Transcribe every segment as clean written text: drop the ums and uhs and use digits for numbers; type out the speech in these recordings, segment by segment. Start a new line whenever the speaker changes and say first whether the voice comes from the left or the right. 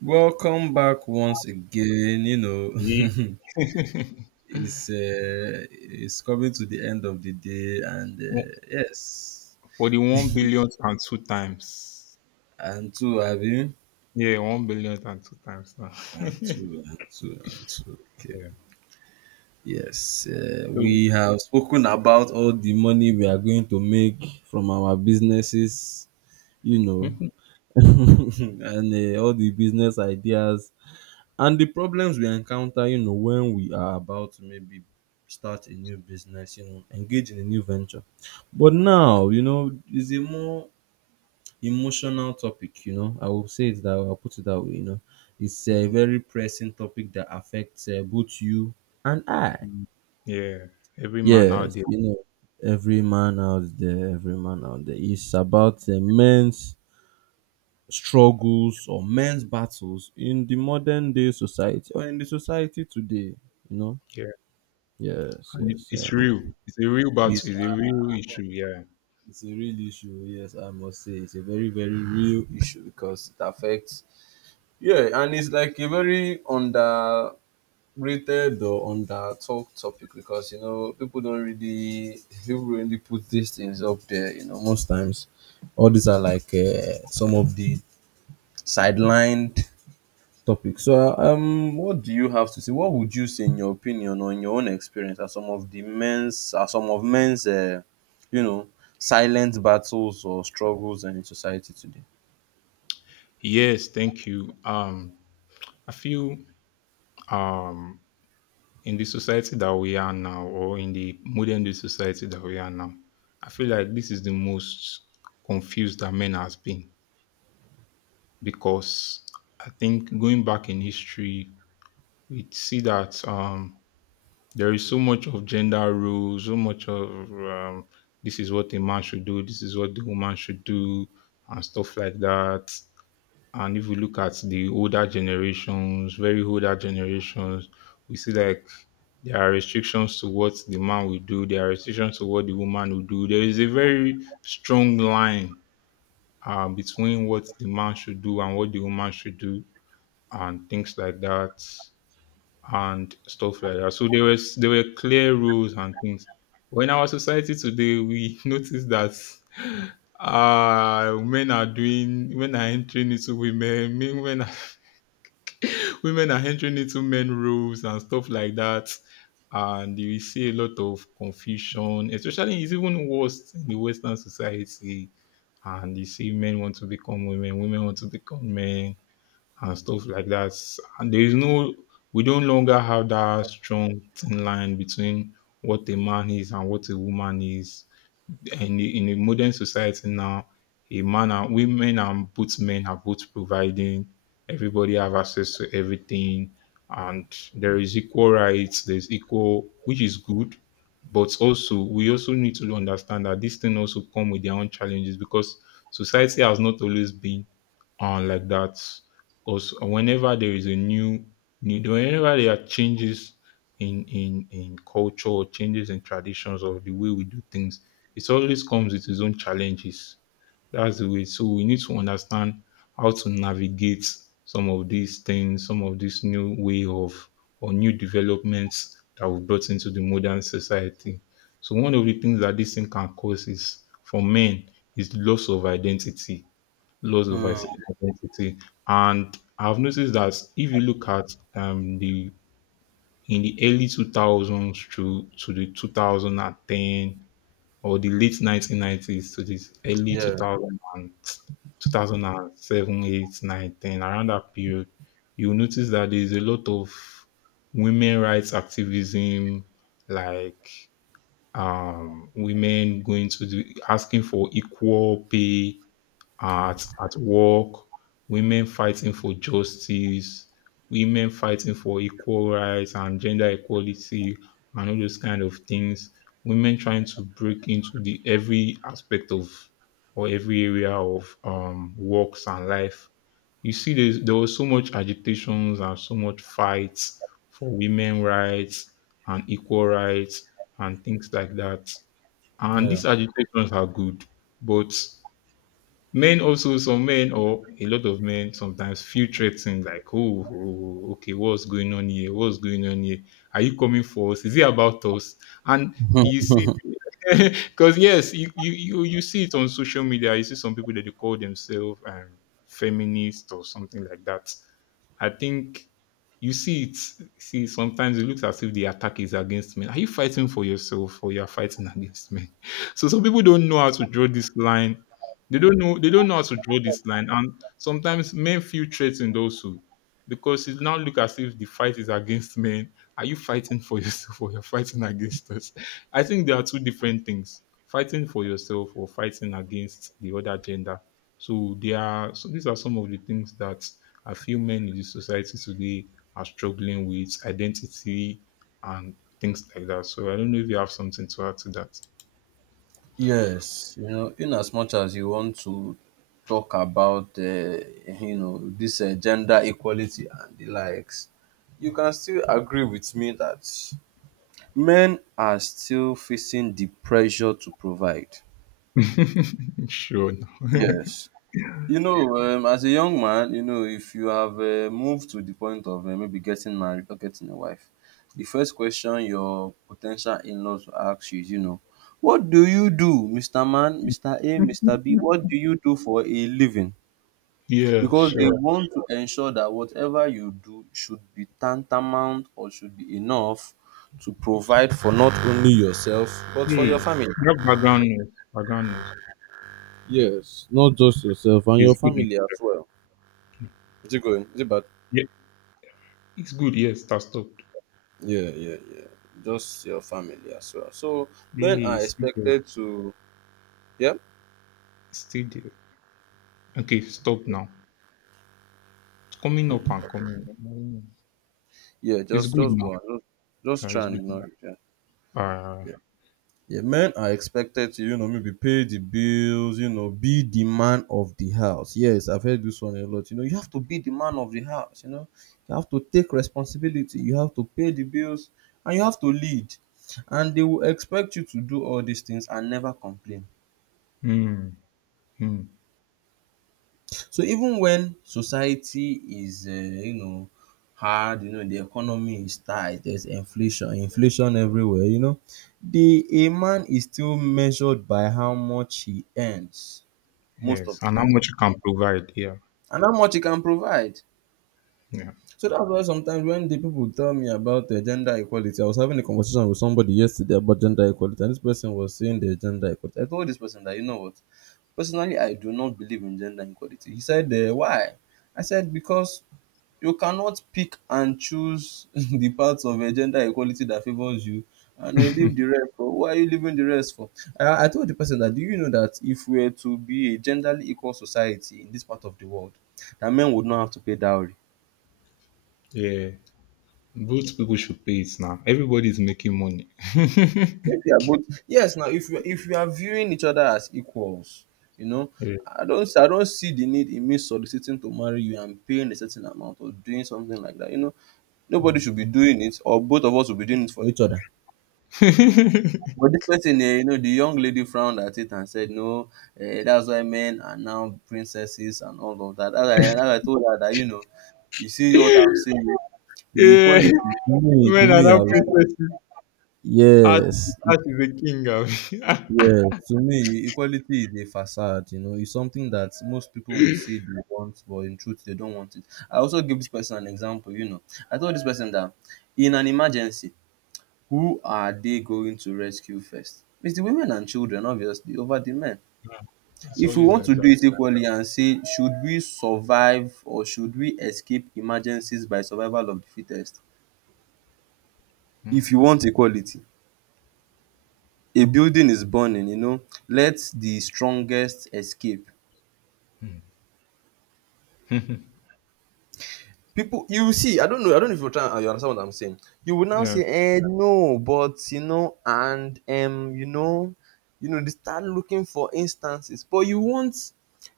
right: Welcome back once again. You know,
left: Ye-
right: it's coming to the end of the day, and yes,
left: 41 billion and two times.
right: and two, have you?
left: Yeah, 1 billion and two times now.
right: And
left: Yeah.
right: two, and two, and two. Okay. Yes,
left: So,
right: we have spoken about all the money we are going to make from our businesses. You know, and all the business ideas. And the problems we encounter, you know, when we are about to maybe start a new business, you know, engage in a new venture. But now, you know, it's a more emotional topic, you know. I will say it that way, I'll put it that way, you know. It's a
left: Mm,
right: very pressing topic that affects both you and I.
left: mm. Yeah, every man out
right: Yes,
left: there.
right: you know, every man out there, every man out there is about men's struggles or men's battles in the modern day society or in the society today, you know.
left: Yeah.
right: Yes,
left: And it,
right: yes.
left: it's
right: Um,
left: real. It's a real battle.
right: Yes,
left: It's a
right: uh,
left: real issue. Yeah.
right: it's a real issue. Yes, I must say it's a very, very real issue because it affects. Yeah, and it's like a very underrated or under talk topic because you know people don't really put these things up there. You know, most times, all these are like some of the sidelined topic. So, what do you have to say? What would you say, in your opinion, or in your own experience, are some of the men's, are some of men's, you know, silent battles or struggles in society today?
left: Yes, thank you. I feel um in the society that we are now, or in the modern day society that we are now, I feel like this is the most confused that men has been because I think going back in history, we see that there is so much of gender roles, so much of this is what a man should do, this is what the woman should do, and stuff like that. And if we look at the older generations, very older generations, we see like there are restrictions to what the man will do, there are restrictions to what the woman will do. There is a very strong line between what the man should do and what the woman should do and things like that and stuff like that. So there were clear rules and things. When our society today, we notice that men are entering into women, women are entering into men roles and stuff like that. And you will see a lot of confusion, especially it's even worse in the Western society. And you see men want to become women, women want to become men and stuff like that. And there is no, we don't longer have that strong thin line between what a man is and what a woman is. And in a modern society now, a man and women and both men are both providing. Everybody have access to everything, and there is equal rights. There's equal, which is good, but also we also need to understand that this thing also come with their own challenges because society has not always been and like that. Because whenever there is a new, new whenever there are changes in culture, or changes in traditions of the way we do things, it always comes with its own challenges. That's the way. So we need to understand how to navigate some of these things, some of this new way of or new developments that we've brought into the modern society. So one of the things that this thing can cause is for men is loss of identity loss of
right: Mm,
left: is- identity. And I've noticed that if you look at the in the early 2000s to the 2010 or the late 1990s to the early
right: yeah,
left: 2000 and 2007, 8, 9, 10, around that period, you notice that there's a lot of women rights activism, like women going to the asking for equal pay at work, women fighting for justice, women fighting for equal rights and gender equality and all those kind of things. Women trying to break into the every aspect of or every area of works and life. You see, there was so much agitations and so much fights for women rights and equal rights and things like that. And
right: yeah,
left: these agitations are good, but men also, some men or a lot of men sometimes feel threatened, like, "Oh, oh, okay, what's going on here? What's going on here? Are you coming for us? Is it about us?" And you see because yes, you see it on social media. You see some people that they call themselves feminist or something like that. I think you see it. See, sometimes it looks as if the attack is against men. Are you fighting for yourself or you are fighting against men? So some people don't know how to draw this line. They don't know. They don't know how to draw this line, and sometimes men feel threatened also because it now look as if the fight is against men. Are you fighting for yourself or you're fighting against us? I think there are two different things: fighting for yourself or fighting against the other gender. So there are so these are some of the things that I feel men in the society today are struggling with identity and things like that. So I don't know if you have something to add to that.
right: yes. You know, in as much as you want to talk about, you know, this gender equality and the likes, you can still agree with me that men are still facing the pressure to provide.
left: Sure.
right: Yes. You know, as a young man, you know, if you have moved to the point of maybe getting married or getting a wife, the first question your potential in laws will ask you is, you know, what do you do, Mr. Man, Mr. A, Mr. B? What do you do for a living?
left: Yeah,
right: Because they,
left: sure.
right: yeah, want to ensure that whatever you do should be tantamount or should be enough to provide for not only yourself, but for your
left: Hey,
right: family.
left: you have background noise. Background noise.
right: Yes, not just yourself and your
left: It's good.
right: family as well. Is it going? Is it bad?
left: Yeah, it's good. Yes, that stopped.
right: Yeah, yeah, yeah. Just your family as well. So men
left: Hey,
right: are
left: it's still there.
right: expected to, yeah,
left: It's still there. Okay, stop now. It's coming up and coming.
right: yeah,
left: It's good
right: just
left: now.
right: go on. Just try
left: It's
right: and
left: good.
right: ignore it. Yeah.
left: Uh,
right: Yeah. Yeah. Men are expected to, you know, maybe pay the bills, you know, be the man of the house. Yes, I've heard this one a lot. You know, you have to be the man of the house, you know. You have to take responsibility, you have to pay the bills, and you have to lead. And they will expect you to do all these things and never complain.
left: mm, mm,
right: So even when society is you know hard, you know the economy is tight, there's inflation everywhere, you know, the a man is still measured by how much he earns most
left: yes.
right: of the
left: And how
right: time
left: much you can provide. Yeah.
right: and how much he can provide.
left: Yeah.
right: So that's why sometimes when the people tell me about gender equality, I was having a conversation with somebody yesterday about gender equality and this person was saying the gender equality. I told this person that you know what, personally I do not believe in gender equality. He said why? I said because you cannot pick and choose the parts of gender equality that favors you and leave the rest for. Why are you leaving the rest for? I told the person that do you know that if we were to be a genderly equal society in this part of the world that men would not have to pay dowry.
left: Yeah. Both people should pay it now. Everybody's making money.
right: Since we are both, yes, now if we, if we are viewing each other as equals, you know,
left: Yeah.
right: I don't see the need in me soliciting to marry you and paying a certain amount or doing something like that, you know, nobody
left: Mm.
right: should be doing it or both of us should be doing it for each other. But this person, eh, you know, the young lady frowned at it and said, "No, eh, that's why men are now princesses and all of that." As I told her that, you know, you see what I'm saying? The
left: Yeah.
right: equality. To
left: Men are
right: me, I
left: now
right: would,
left: princesses. Art, is
right: yes,
left: art is the king of.
right: yes. To me, equality is a facade. You know, it's something that most people will say they want, but in truth, they don't want it. I also give this person an example. You know, I told this person that in an emergency, who are they going to rescue first? It's the women and children obviously over the men.
left: It's
right: If we
left: always
right: want
left: like
right: to do
left: that.
right: it equally and say should we survive or should we escape emergencies by survival of the fittest?
left: Mm,
right: If you want equality, a building is burning, you know, let the strongest escape.
left: mm.
right: People you will see, I don't know if you're trying you understand what I'm saying, you will now
left: Yeah.
right: say eh no but you know and you know, you know they start looking for instances but you want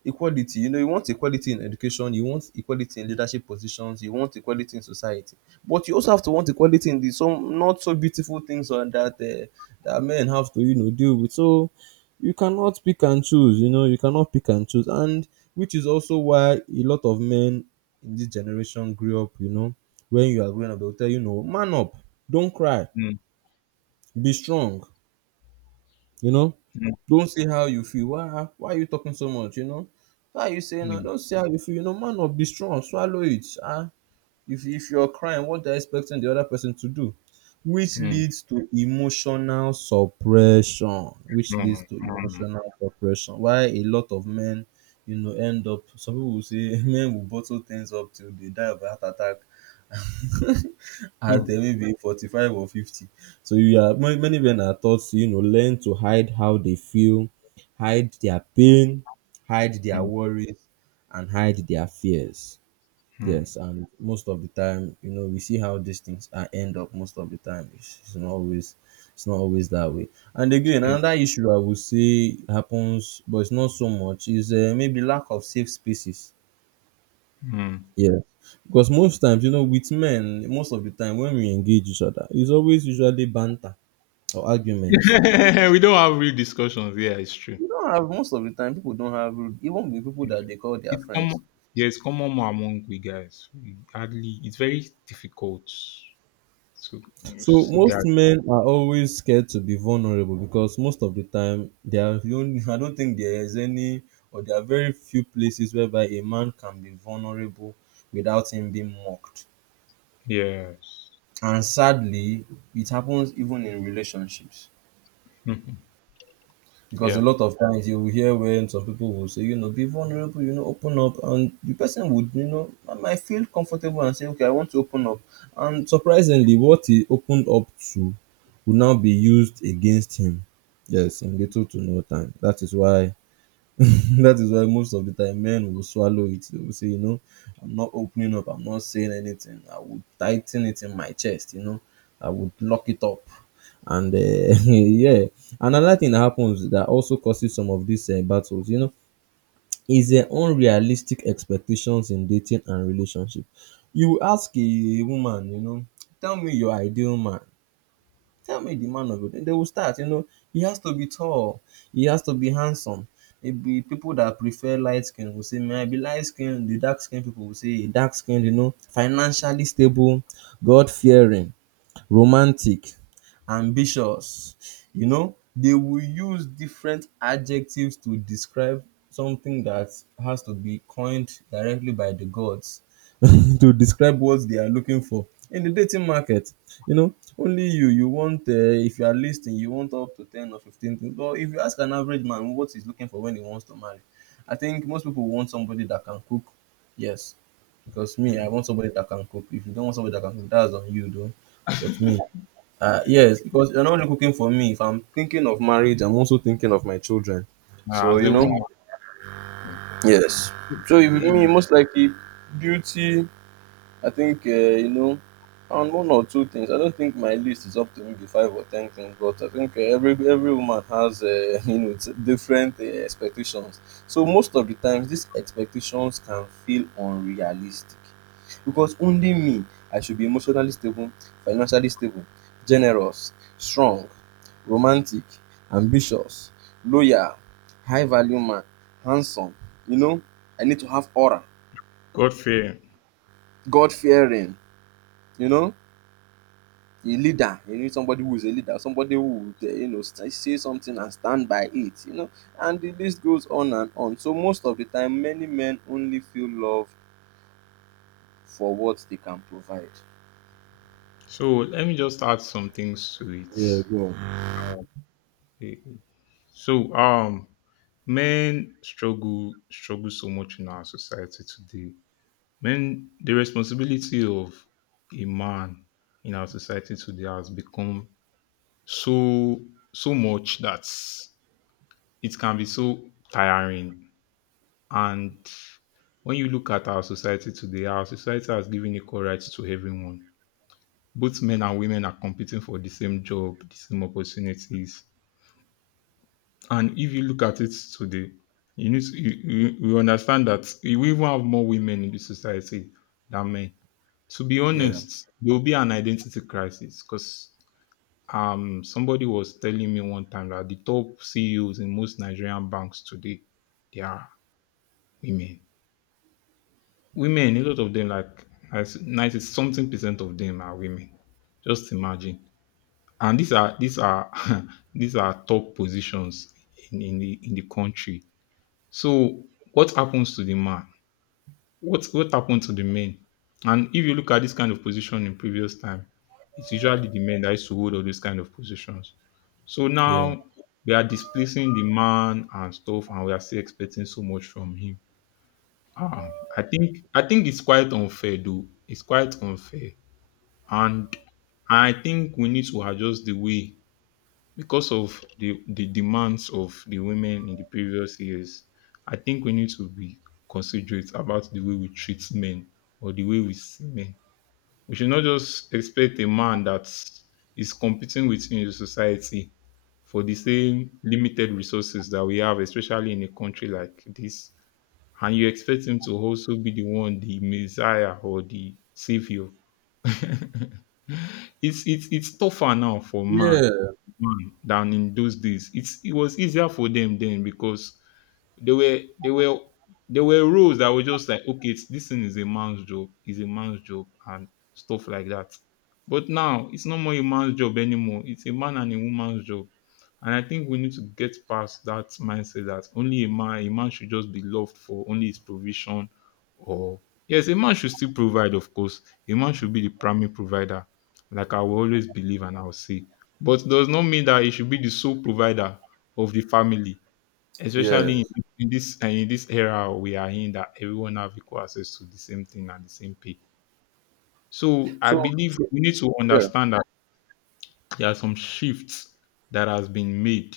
right: equality, you know you want equality in education, you want equality in leadership positions, you want equality in society, but you also have to want equality in the some not so beautiful things that men have to you know deal with. So you cannot pick and choose, you know you cannot pick and choose, and which is also why a lot of men in this generation grew up, you know, when you are growing up, they'll tell you, no, man up, don't cry,
left: Mm,
right: be strong, you know,
left: mm,
right: don't say how you feel. Why, ah, why are you talking so much, you know? Why are you saying that?
left: mm,
right: Don't say how you feel, you know, man up, be strong, swallow it. Ah, if you're crying, what they're expecting the other person to do, which
left: mm, mm,
right: leads to emotional suppression, which leads
left: mm,
right: to emotional suppression. Why a lot of men, you know, end up, some people will say men will bottle things up till they die of a heart attack at
left: mm,
right: maybe 45 or 50. So you are many men are taught to, you know, learn to hide how they feel, hide their pain, hide their
left: mm,
right: worries, and hide their fears.
left: mm.
right: Yes, and most of the time, you know, we see how these things are end up most of the time, it's not always, it's not always that way. And again,
left: Yeah.
right: another issue I would say happens but it's not so much is maybe lack of safe spaces.
left: Mm.
right: Yeah, because most times, you know, with men, most of the time when we engage each other, it's always usually banter or arguments.
left: We don't have real discussions. Yeah, it's true.
right: You don't have, most of the time people don't have rude even with people that they call their
left: It's
right: friends.
left: common. Yeah, it's common among we guys. We hardly. It's very difficult to
right: So
left: see
right: most
left: guys.
right: men are always scared to be vulnerable because most of the time they are the only I don't think there is any or there are very few places whereby a man can be vulnerable without him being mocked.
left: Yes.
right: And sadly, it happens even in relationships.
left: Mhm.
right: Because a
left: Yeah.
right: lot of times you will hear when some people will say, you know, be vulnerable, you know, open up, and the person would, you know, I might feel comfortable and say, okay, I want to open up. And surprisingly, what he opened up to will now be used against him. Yes, in little to no time. That is why that is why most of the time men will swallow it. They will say, you know, I'm not opening up, I'm not saying anything. I would tighten it in my chest, you know, I would lock it up. And yeah, another thing that happens that also causes some of these battles, you know, is unrealistic expectations in dating and relationship. You ask a woman, you know, tell me your ideal man. Tell me the man of it. Then they will start, you know, he has to be tall, he has to be handsome. Maybe people that prefer light skin will say, may I be light skinned. The dark skinned people will say, dark skinned, you know, financially stable, God fearing, romantic, ambitious. You know, they will use different adjectives to describe something that has to be coined directly by the gods to describe what they are looking for in the dating market. You know, only you want if you are listing, you want up to 10 or 15 things. But if you ask an average man what he's looking for when he wants to marry, I think most people want somebody that can cook. Yes, because me, I
left: Mm.
right: want somebody that can cook. If you don't want somebody that can cook, that's on you, though. But me, yes, because you're not only cooking for me. If I'm thinking of marriage, I'm also thinking of my children.
left: Uh,
right: So
left: as
right: you
left: a
right: know,
left: woman,
right: yes. So if
left: eh,
right: me, most likely, beauty. I think, you know, on one or two things. I don't think my list is up to maybe five or ten things, but I think every woman has, you know, different expectations. So most of the times, these expectations can feel unrealistic because only me, I should be emotionally stable, financially stable, generous, strong, romantic, ambitious, loyal, high value man, handsome. You know, I need to have aura,
left: God fear.
right: God fearing. You know. A leader. You need somebody who is a leader, somebody who would, you know, say something and stand by it, you know. And the list goes on and on. So most of the time, many men only feel love for what they can provide.
left: So let me just add some things to it.
right: Yeah, go on.
left: Eh, So men struggle so much in our society today. Men, the responsibility of a man in our society today has become so so much that it can be so tiring. And when you look at our society today, our society has given equal rights to everyone. Both men and women are competing for the same job, the same opportunities. And if you look at it today, you need to, you understand that we even have more women in the society than men. To be
right: Yeah,
left: honest, there will be an identity crisis because somebody was telling me one time that the top CEOs in most Nigerian banks today they are women. Women, a lot of them, like 90 something percent of them are women. Just imagine. And these are these are top positions in the country. So what happens to the man? What happened to the men? And if you look at this kind of position in previous time, it's usually the men that used to hold all these kind of positions. So
right: yeah,
left: now we are displacing the man and stuff, and we are still expecting so much from him. Ah, I think it's quite unfair though. It's quite unfair, and I think we need to adjust the way because of the demands of the women in the previous years. I think we need to be considerate about the way we treat men or the way we see men. We should not just expect a man that is competing within the society for the same limited resources that we have, especially in a country like this. And you expect him to also be the one, the Messiah or the Savior. It's tougher now for
right: yeah,
left: man than in those days. It was easier for them then because there were there were there were rules that were just like, okay, this thing is a man's job, is a man's job, and stuff like that. But now it's no more a man's job anymore. It's a man and a woman's job. And I think we need to get past that mindset that only a man, should just be loved for only his provision or yes, a man should still provide, of course. A man should be the primary provider, like I will always believe and I'll say. But does not mean that he should be the sole provider of the family,
right: yeah,
left: especially in this and in this era we are in that everyone have equal access to the same thing and the same pay. So I
right: so
left: believe
right: so-
left: we need to
right: yeah,
left: understand that there are some shifts that has been made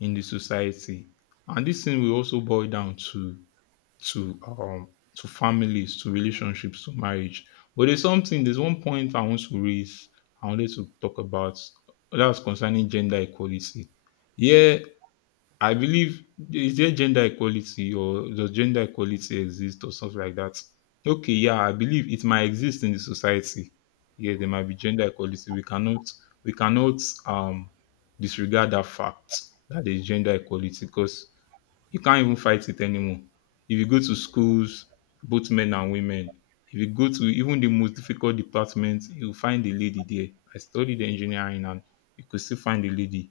left: in the society, and this thing will also boil down to families, to relationships, to marriage. But there's one point I wanted to talk about, that's concerning gender equality. Yeah, I believe, is there gender equality or does gender equality exist or something like that? Okay, yeah, I believe it might exist in the society. Yeah, there might be gender equality. We cannot, we cannot um disregard that fact that there's gender equality because you can't even fight it anymore. If you go to schools, both men and women, if you go to even the most difficult department, you'll find a lady there. I studied engineering and you could still find a lady,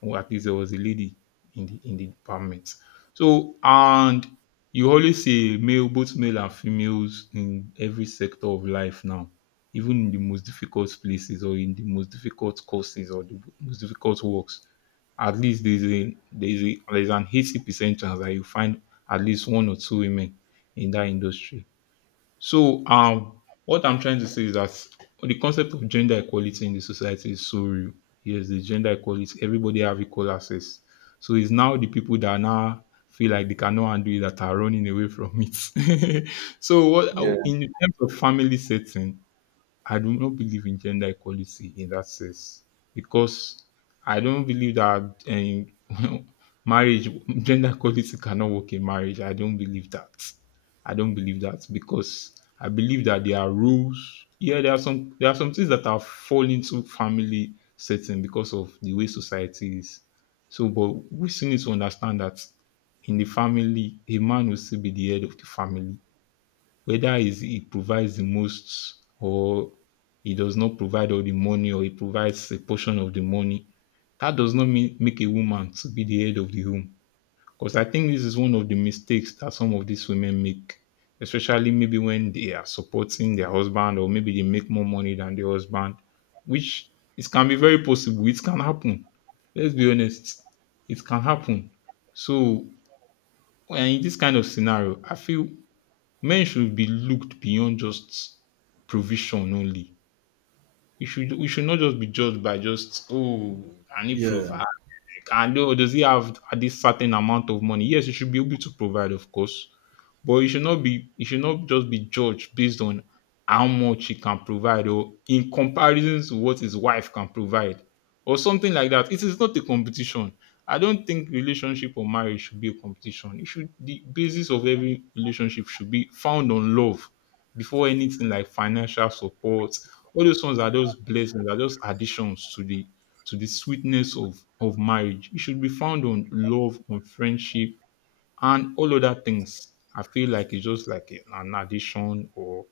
left: or at least there was a lady in the department. So and you always see male, both male and females in every sector of life now, even in the most difficult places or in the most difficult courses or the most difficult works. At least there's an 80% chance that you find at least one or two women in that industry. What I'm trying to say is that the concept of gender equality in the society is so real. Yes, the gender equality, everybody have equal access. So it's now the people that now feel like they cannot undo it that are running away from it. so what
right: yeah,
left: in terms of family setting, I do not believe in gender equality in that sense because I don't believe that um, marriage gender equality cannot work in marriage. I don't believe that. I don't believe that because I believe that there are rules. Yeah, there are some things that are fall into family setting because of the way society is. So, but we still need to understand that in the family, a man will still be the head of the family whether is he provides the most or he does not provide all the money or he provides a portion of the money, that does not mean make a woman to be the head of the home. Because I think this is one of the mistakes that some of these women make, especially maybe when they are supporting their husband or maybe they make more money than their husband, which it can be very possible. It can happen. Let's be honest. It can happen. So, in this kind of scenario, I feel men should be looked beyond just provision only. We should not just be judged by just, oh, I need proof.
right: yeah.
left: And does he have at this certain amount of money? Yes, you should be able to provide, of course, but you should not just be judged based on how much he can provide or in comparison to what his wife can provide or something like that. It is not a competition. I don't think relationship or marriage should be a competition. It should The basis of every relationship should be found on love before anything like financial support. All those ones are just blessings, are just additions to the sweetness of marriage. It should be found on love, on friendship, and all other things. I feel like it's just like an addition or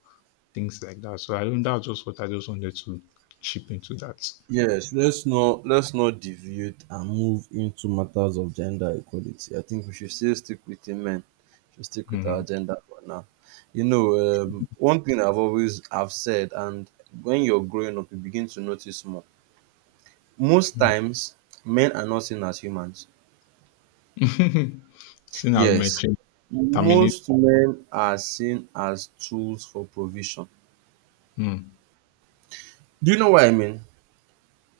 left: things like that. So I think that's just what I just wanted to chip into that.
right: Yes, let's not deviate and move into matters of gender equality. I think we should still stick with women. Should stick with our
left: Mm.
right: gender for now. You know, one thing I've always have said, and when you're growing up, you begin to notice more. Most
left: Mm.
right: times, men are not seen as humans.
left: Seeing as
right: Yes,
left: mentioned, terminate.
right: most men are seen as tools for provision.
left: Mm.
right: Do you know what I mean?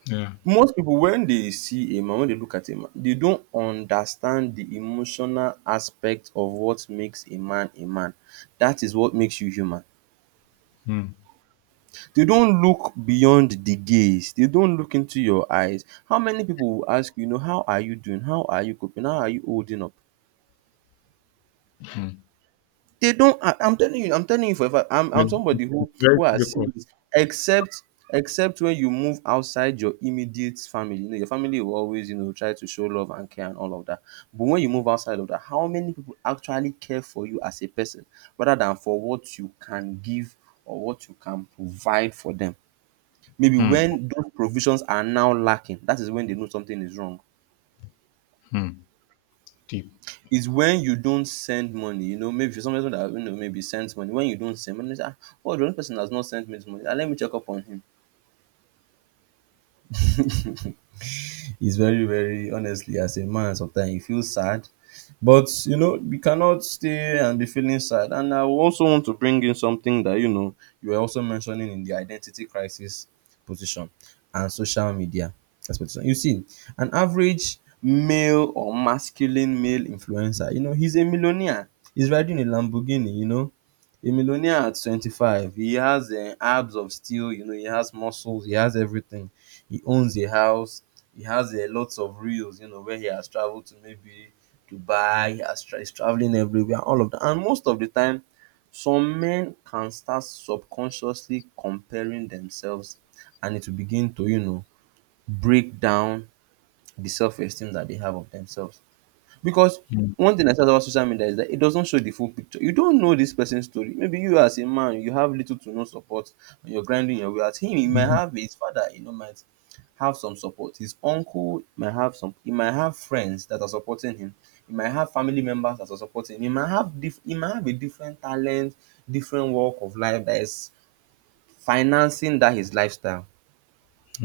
left: Yeah.
right: Most people, when they see a man, when they look at a man, they don't understand the emotional aspect of what makes a man a man. That is what makes you human.
left: Mm.
right: They don't look beyond the gaze. They don't look into your eyes. How many people will ask you, you know how are you doing, how are you coping, how are you holding up?
left: Mm.
right: They don't. I'm telling you. I'm telling you forever. I'm
left: Yeah.
right: I'm
left: It's
right: somebody
left: it's very
right: who has seen
left: difficult.
right: this. Except except when you move outside your immediate family, you know, your family will always, try to show love and care and all of that. But when you move outside of that, how many people actually care for you as a person, rather than for what you can give or what you can provide for them? Maybe
left: Mm.
right: when those provisions are now lacking, that is when they know something is wrong.
left: Mm. Deep.
right: Is when you don't send money, you know, maybe somebody that you know maybe sends money. When you don't send money, you say, ah, oh, the only person has not sent me this money. Ah, let me check up on him. It's very, very honestly, as a man, sometimes you feel sad. But you know, you cannot stay and be feeling sad. And I also want to bring in something that you know you were also mentioning in the identity crisis position and social media as position. You see, an average male or masculine male influencer, you know, he's a millionaire. He's riding a Lamborghini. You know, a millionaire at 25. He has abs of steel. You know, he has muscles. He has everything. He owns a house. He has a lots of reels. You know, where he has traveled to maybe Dubai, Astra is traveling everywhere, all of that. And most of the time, some men can start subconsciously comparing themselves and it will begin to, you know, break down the self esteem that they have of themselves. Because
left: Mm.
right: one thing I said about social media is that it doesn't show the full picture. You don't know this person's story. Maybe you as a man, you have little to no support and you're grinding your way out. Him, he might
left: Mm.
right: have his father, you know, might have some support. His uncle might have some. He might have friends that are supporting him. He might have family members that are supporting him. He might have a different talent, different walk of life that is financing that his lifestyle.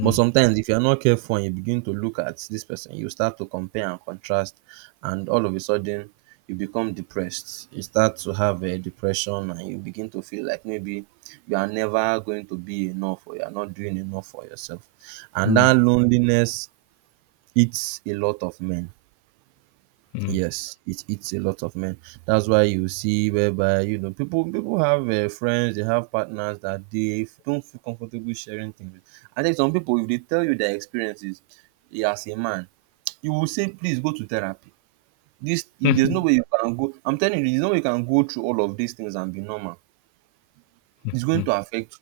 right: But sometimes, if you are not careful and you begin to look at this person, you start to compare and contrast, and all of a sudden, you become depressed. You start to have a depression, and you begin to feel like maybe you are never going to be enough, or you are not doing enough for yourself. And that loneliness eats a lot of men.
left: Mm.
right: Yes, it eats a lot of men. That's why you see whereby you know people have friends, they have partners that they don't feel comfortable sharing things with. And then some people, if they tell you their experiences, as a man, you will say, please go to therapy. This there's no way
left: Mm.
right: you can go. I'm telling you, there's no way you can go through all of these things and be normal.
left: Mm.
right: It's going
left: Mm.
right: to affect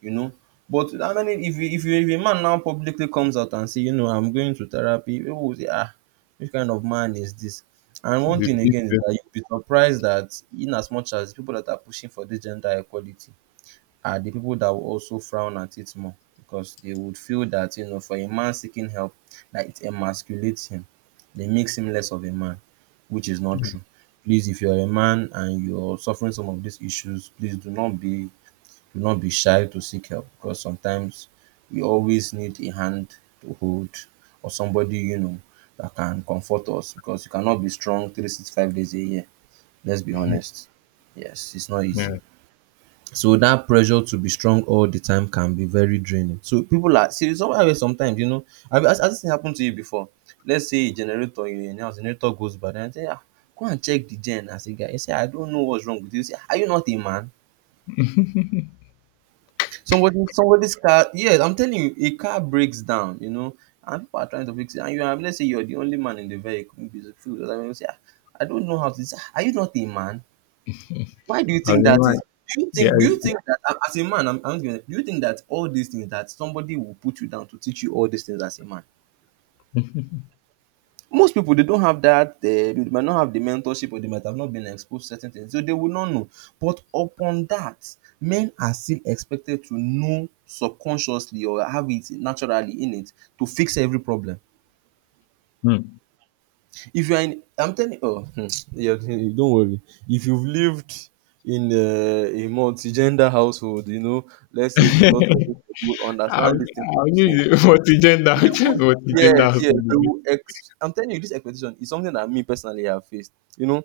right: you, you know. But how many if you, if a man now publicly comes out and say, you know, I'm going to therapy, people will say, ah, which kind of man is this? And one
left: The
right: thing again is
left: pieces.
right: that you'll be surprised that in as much as people that are pushing for this gender equality are the people that will also frown at it more, because they would feel that you know for a man seeking help, that it emasculates him, they makes him less of a man, which is not true. Please, if you're a man and you're suffering some of these issues, please do not be no be shy to seek help, because sometimes we always need a hand to hold or somebody you know that can comfort us, because you cannot be strong 365 days a year. Let's be honest. Yes, it's not easy.
left: Yeah.
right: So that pressure to be strong all the time can be very draining. So people are see sometimes you know have has this thing happened to you before? Let's say a generator you in your house, generator goes bad and you say ah, go and check the gen as a guy. You say I don't know what's wrong with it. You say are you not a man? Somebody's car, yes, I'm telling you, a car breaks down, you know, and people are trying to fix it. And you are, let's say you're the only man in the vehicle, maybe it's a few other people say, "Ah, I don't know how to this. Are you not a man?" Why do you
left: I
right: think
left: don't
right: that is?
left: in,
right: Do you
left: yeah.
right: think do you think that as a man, I'm not gonna- do you think that all these things that somebody will put you down to teach you all these things as a man? Most people, they don't have that they might not have the mentorship, or they might have not been exposed to certain things, so they will not know. But upon that, men are still expected to know subconsciously or have it naturally in it to fix every problem.
left: Hmm.
right: If you are in, I'm telling you. Oh, hmm, yeah, don't worry. If you've lived in, a multi-gender household, you know, let's say with lots of people, you will understand this thing that
left: I'll
right: I'm saying.
left: use it. Multi-gender.
right: They
left: Which is
right: would,
left: multi-gender
right: yes,
left: has to
right: yes, they
left: be
right: will ex I'm telling you, this expectation is something that me personally have faced. You know,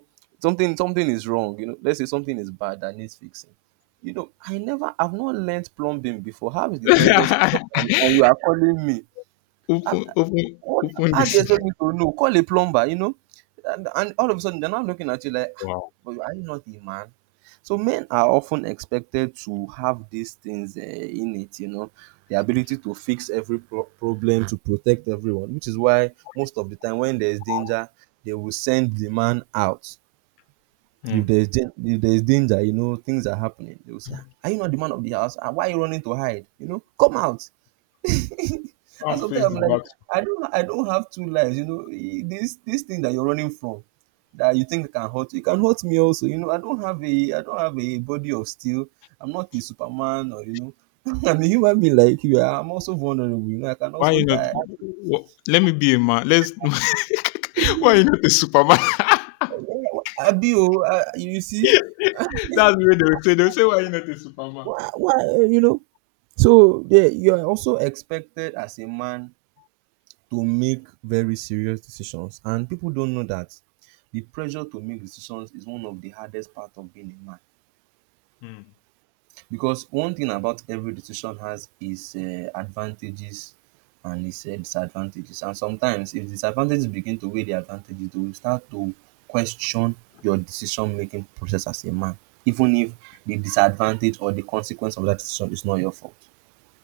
right: something is wrong, you know. Let's say something is bad that needs fixing. You know, I've not learnt plumbing before. How is the toilet kind of
left: good.
right: and you are calling me? I've,
left: Open, open,
right: what,
left: open
right: how do you
left: this.
right: expect me to know? Call a plumber, you know? And, all of a sudden, they're not looking at you like, "Ah,
left: Wow.
right: but are you not a man?" So men are often expected to have these things in it, you know, the ability to fix every problem, to protect everyone, which is why most of the time when there is danger, they will send the man out. If
left: Mm.
right: there is danger, you know, things are happening. They will say, "Ah, are you not the man of the house? Ah, why are you running to hide? You know, come out."
left: I'll
right: And sometimes
left: face
right: I'm
left: the
right: like,
left: back.
right: I don't have two lives. You know, this this thing that you're running from, that you think can hurt you, it can hurt me also. You know, I don't have a body of steel. I'm not a Superman, or you know, I'm a human being like you. I'm also vulnerable. You know, I can
left: Why
right: also
left: you not?
right: die.
left: What, let me be a man. Let's. Why you not a superman?
right: Abio, you see,
left: That's the way they would say. They would say, why you not a superman?
right: why, you know. So yeah, you are also expected as a man to make very serious decisions. And people don't know that the pressure to make decisions is one of the hardest part of being a man.
left: Hmm.
right: Because one thing about every decision has its advantages and its disadvantages. And sometimes, if disadvantages begin to weigh the advantages, they will start to question your decision making process as a man, even if the disadvantage or the consequence of that decision is not your fault.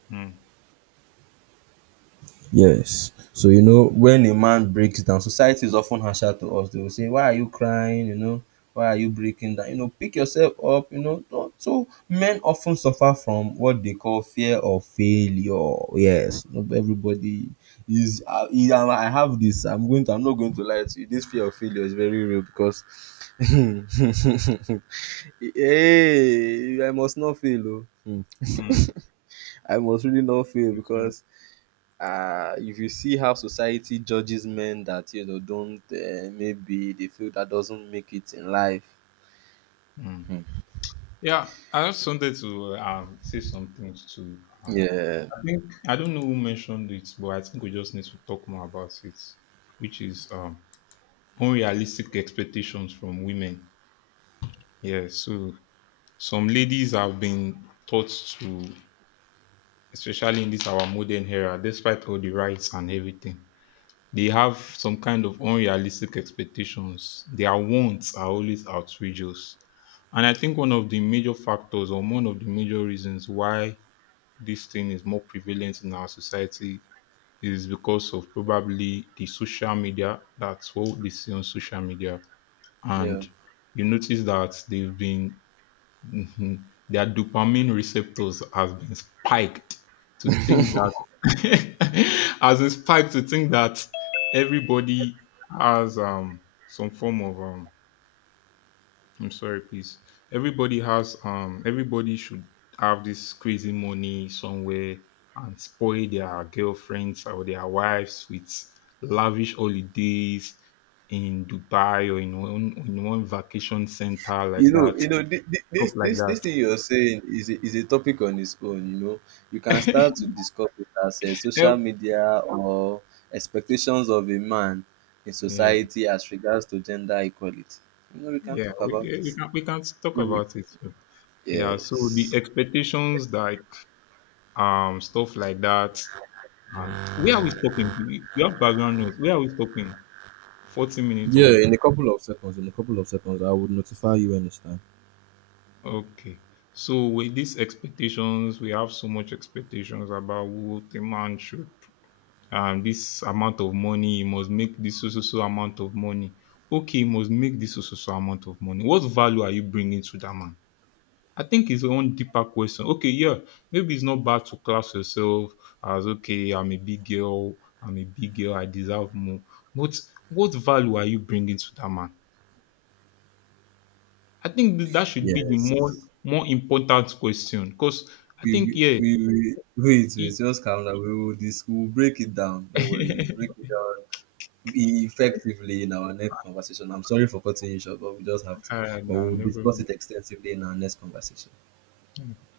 left: Hmm.
right: Yes. So, you know, when a man breaks down, society is often harsher to us. They will say, why are you crying? You know, why are you breaking down? You know, pick yourself up, you know. Don't. So men often suffer from what they call fear of failure. Yes. Not everybody is and I have this. I'm not going to lie to you. This fear of failure is very real, because hey, I must not fail. Oh. Hmm.
left: Mm.
right: I must really not fail,
left: Okay.
right: because if you see how society judges men that you know don't maybe they feel that doesn't make it in life,
left: Mm. Yeah, I just wanted to say some things to um,
right: yeah,
left: I think I don't know who mentioned it, but I think we just need to talk more about it, which is unrealistic expectations from women. Yeah, so some ladies have been taught to, especially in this our modern era, despite all the rights and everything, they have some kind of unrealistic expectations. Their wants are always outrageous, and I think one of the major factors or one of the major reasons why this thing is more prevalent in our society is because of probably the social media. That's what they see on social media,
right: yeah,
left: and you notice that they've been their dopamine receptors has been spiked to think that has a spike to think that everybody has some form of I'm sorry, please. Everybody has everybody should have this crazy money somewhere and spoil their girlfriends or their wives with lavish holidays in Dubai or in one vacation center
right: you
left: like
right: know,
left: that. Stuff like
right: this
left: that.
right: thing you're saying is is a topic on its own, you know. You can start to discuss it as
left: Yeah,
right: social media or expectations of a man in
left: yeah.
right: society as regards to gender equality, you know. We can
left: Yeah,
right: talk about
left: Yeah,
right: this.
left: we can talk
right: Mhm.
left: about it soon. Yeah, so the
right: Yes.
left: expectations like stuff like that and where are we stopping? We have background noise. Where are we stopping? 40 minutes
right: Yeah,
left: away.
right: in a couple of seconds, in a couple of time.
left: Okay. So with these expectations, we have so much expectations about what a man should this amount of money, he must make this so so so amount of money. Okay, he must make this so so so amount of money. What value are you bringing to that man? I think it's one deeper question. Okay, yeah, maybe it's not bad to class yourself as okay, I'm a big girl, I'm a big girl, I deserve more. But what value are you bringing to that man? I think that should be the
right: Yes.
left: more important question because I
right: We
left: think
right: we
left: yeah.
right: we we
left: It,
right: wait, just calm down. We will dis we'll break it down. Don't worry, we'll break it down effectively in our next conversation. I'm sorry for cutting you short, but we just have to.
left: all right,
right: But
left: now
right: we'll
left: no
right: discuss
left: problem.
right: it extensively in our next conversation.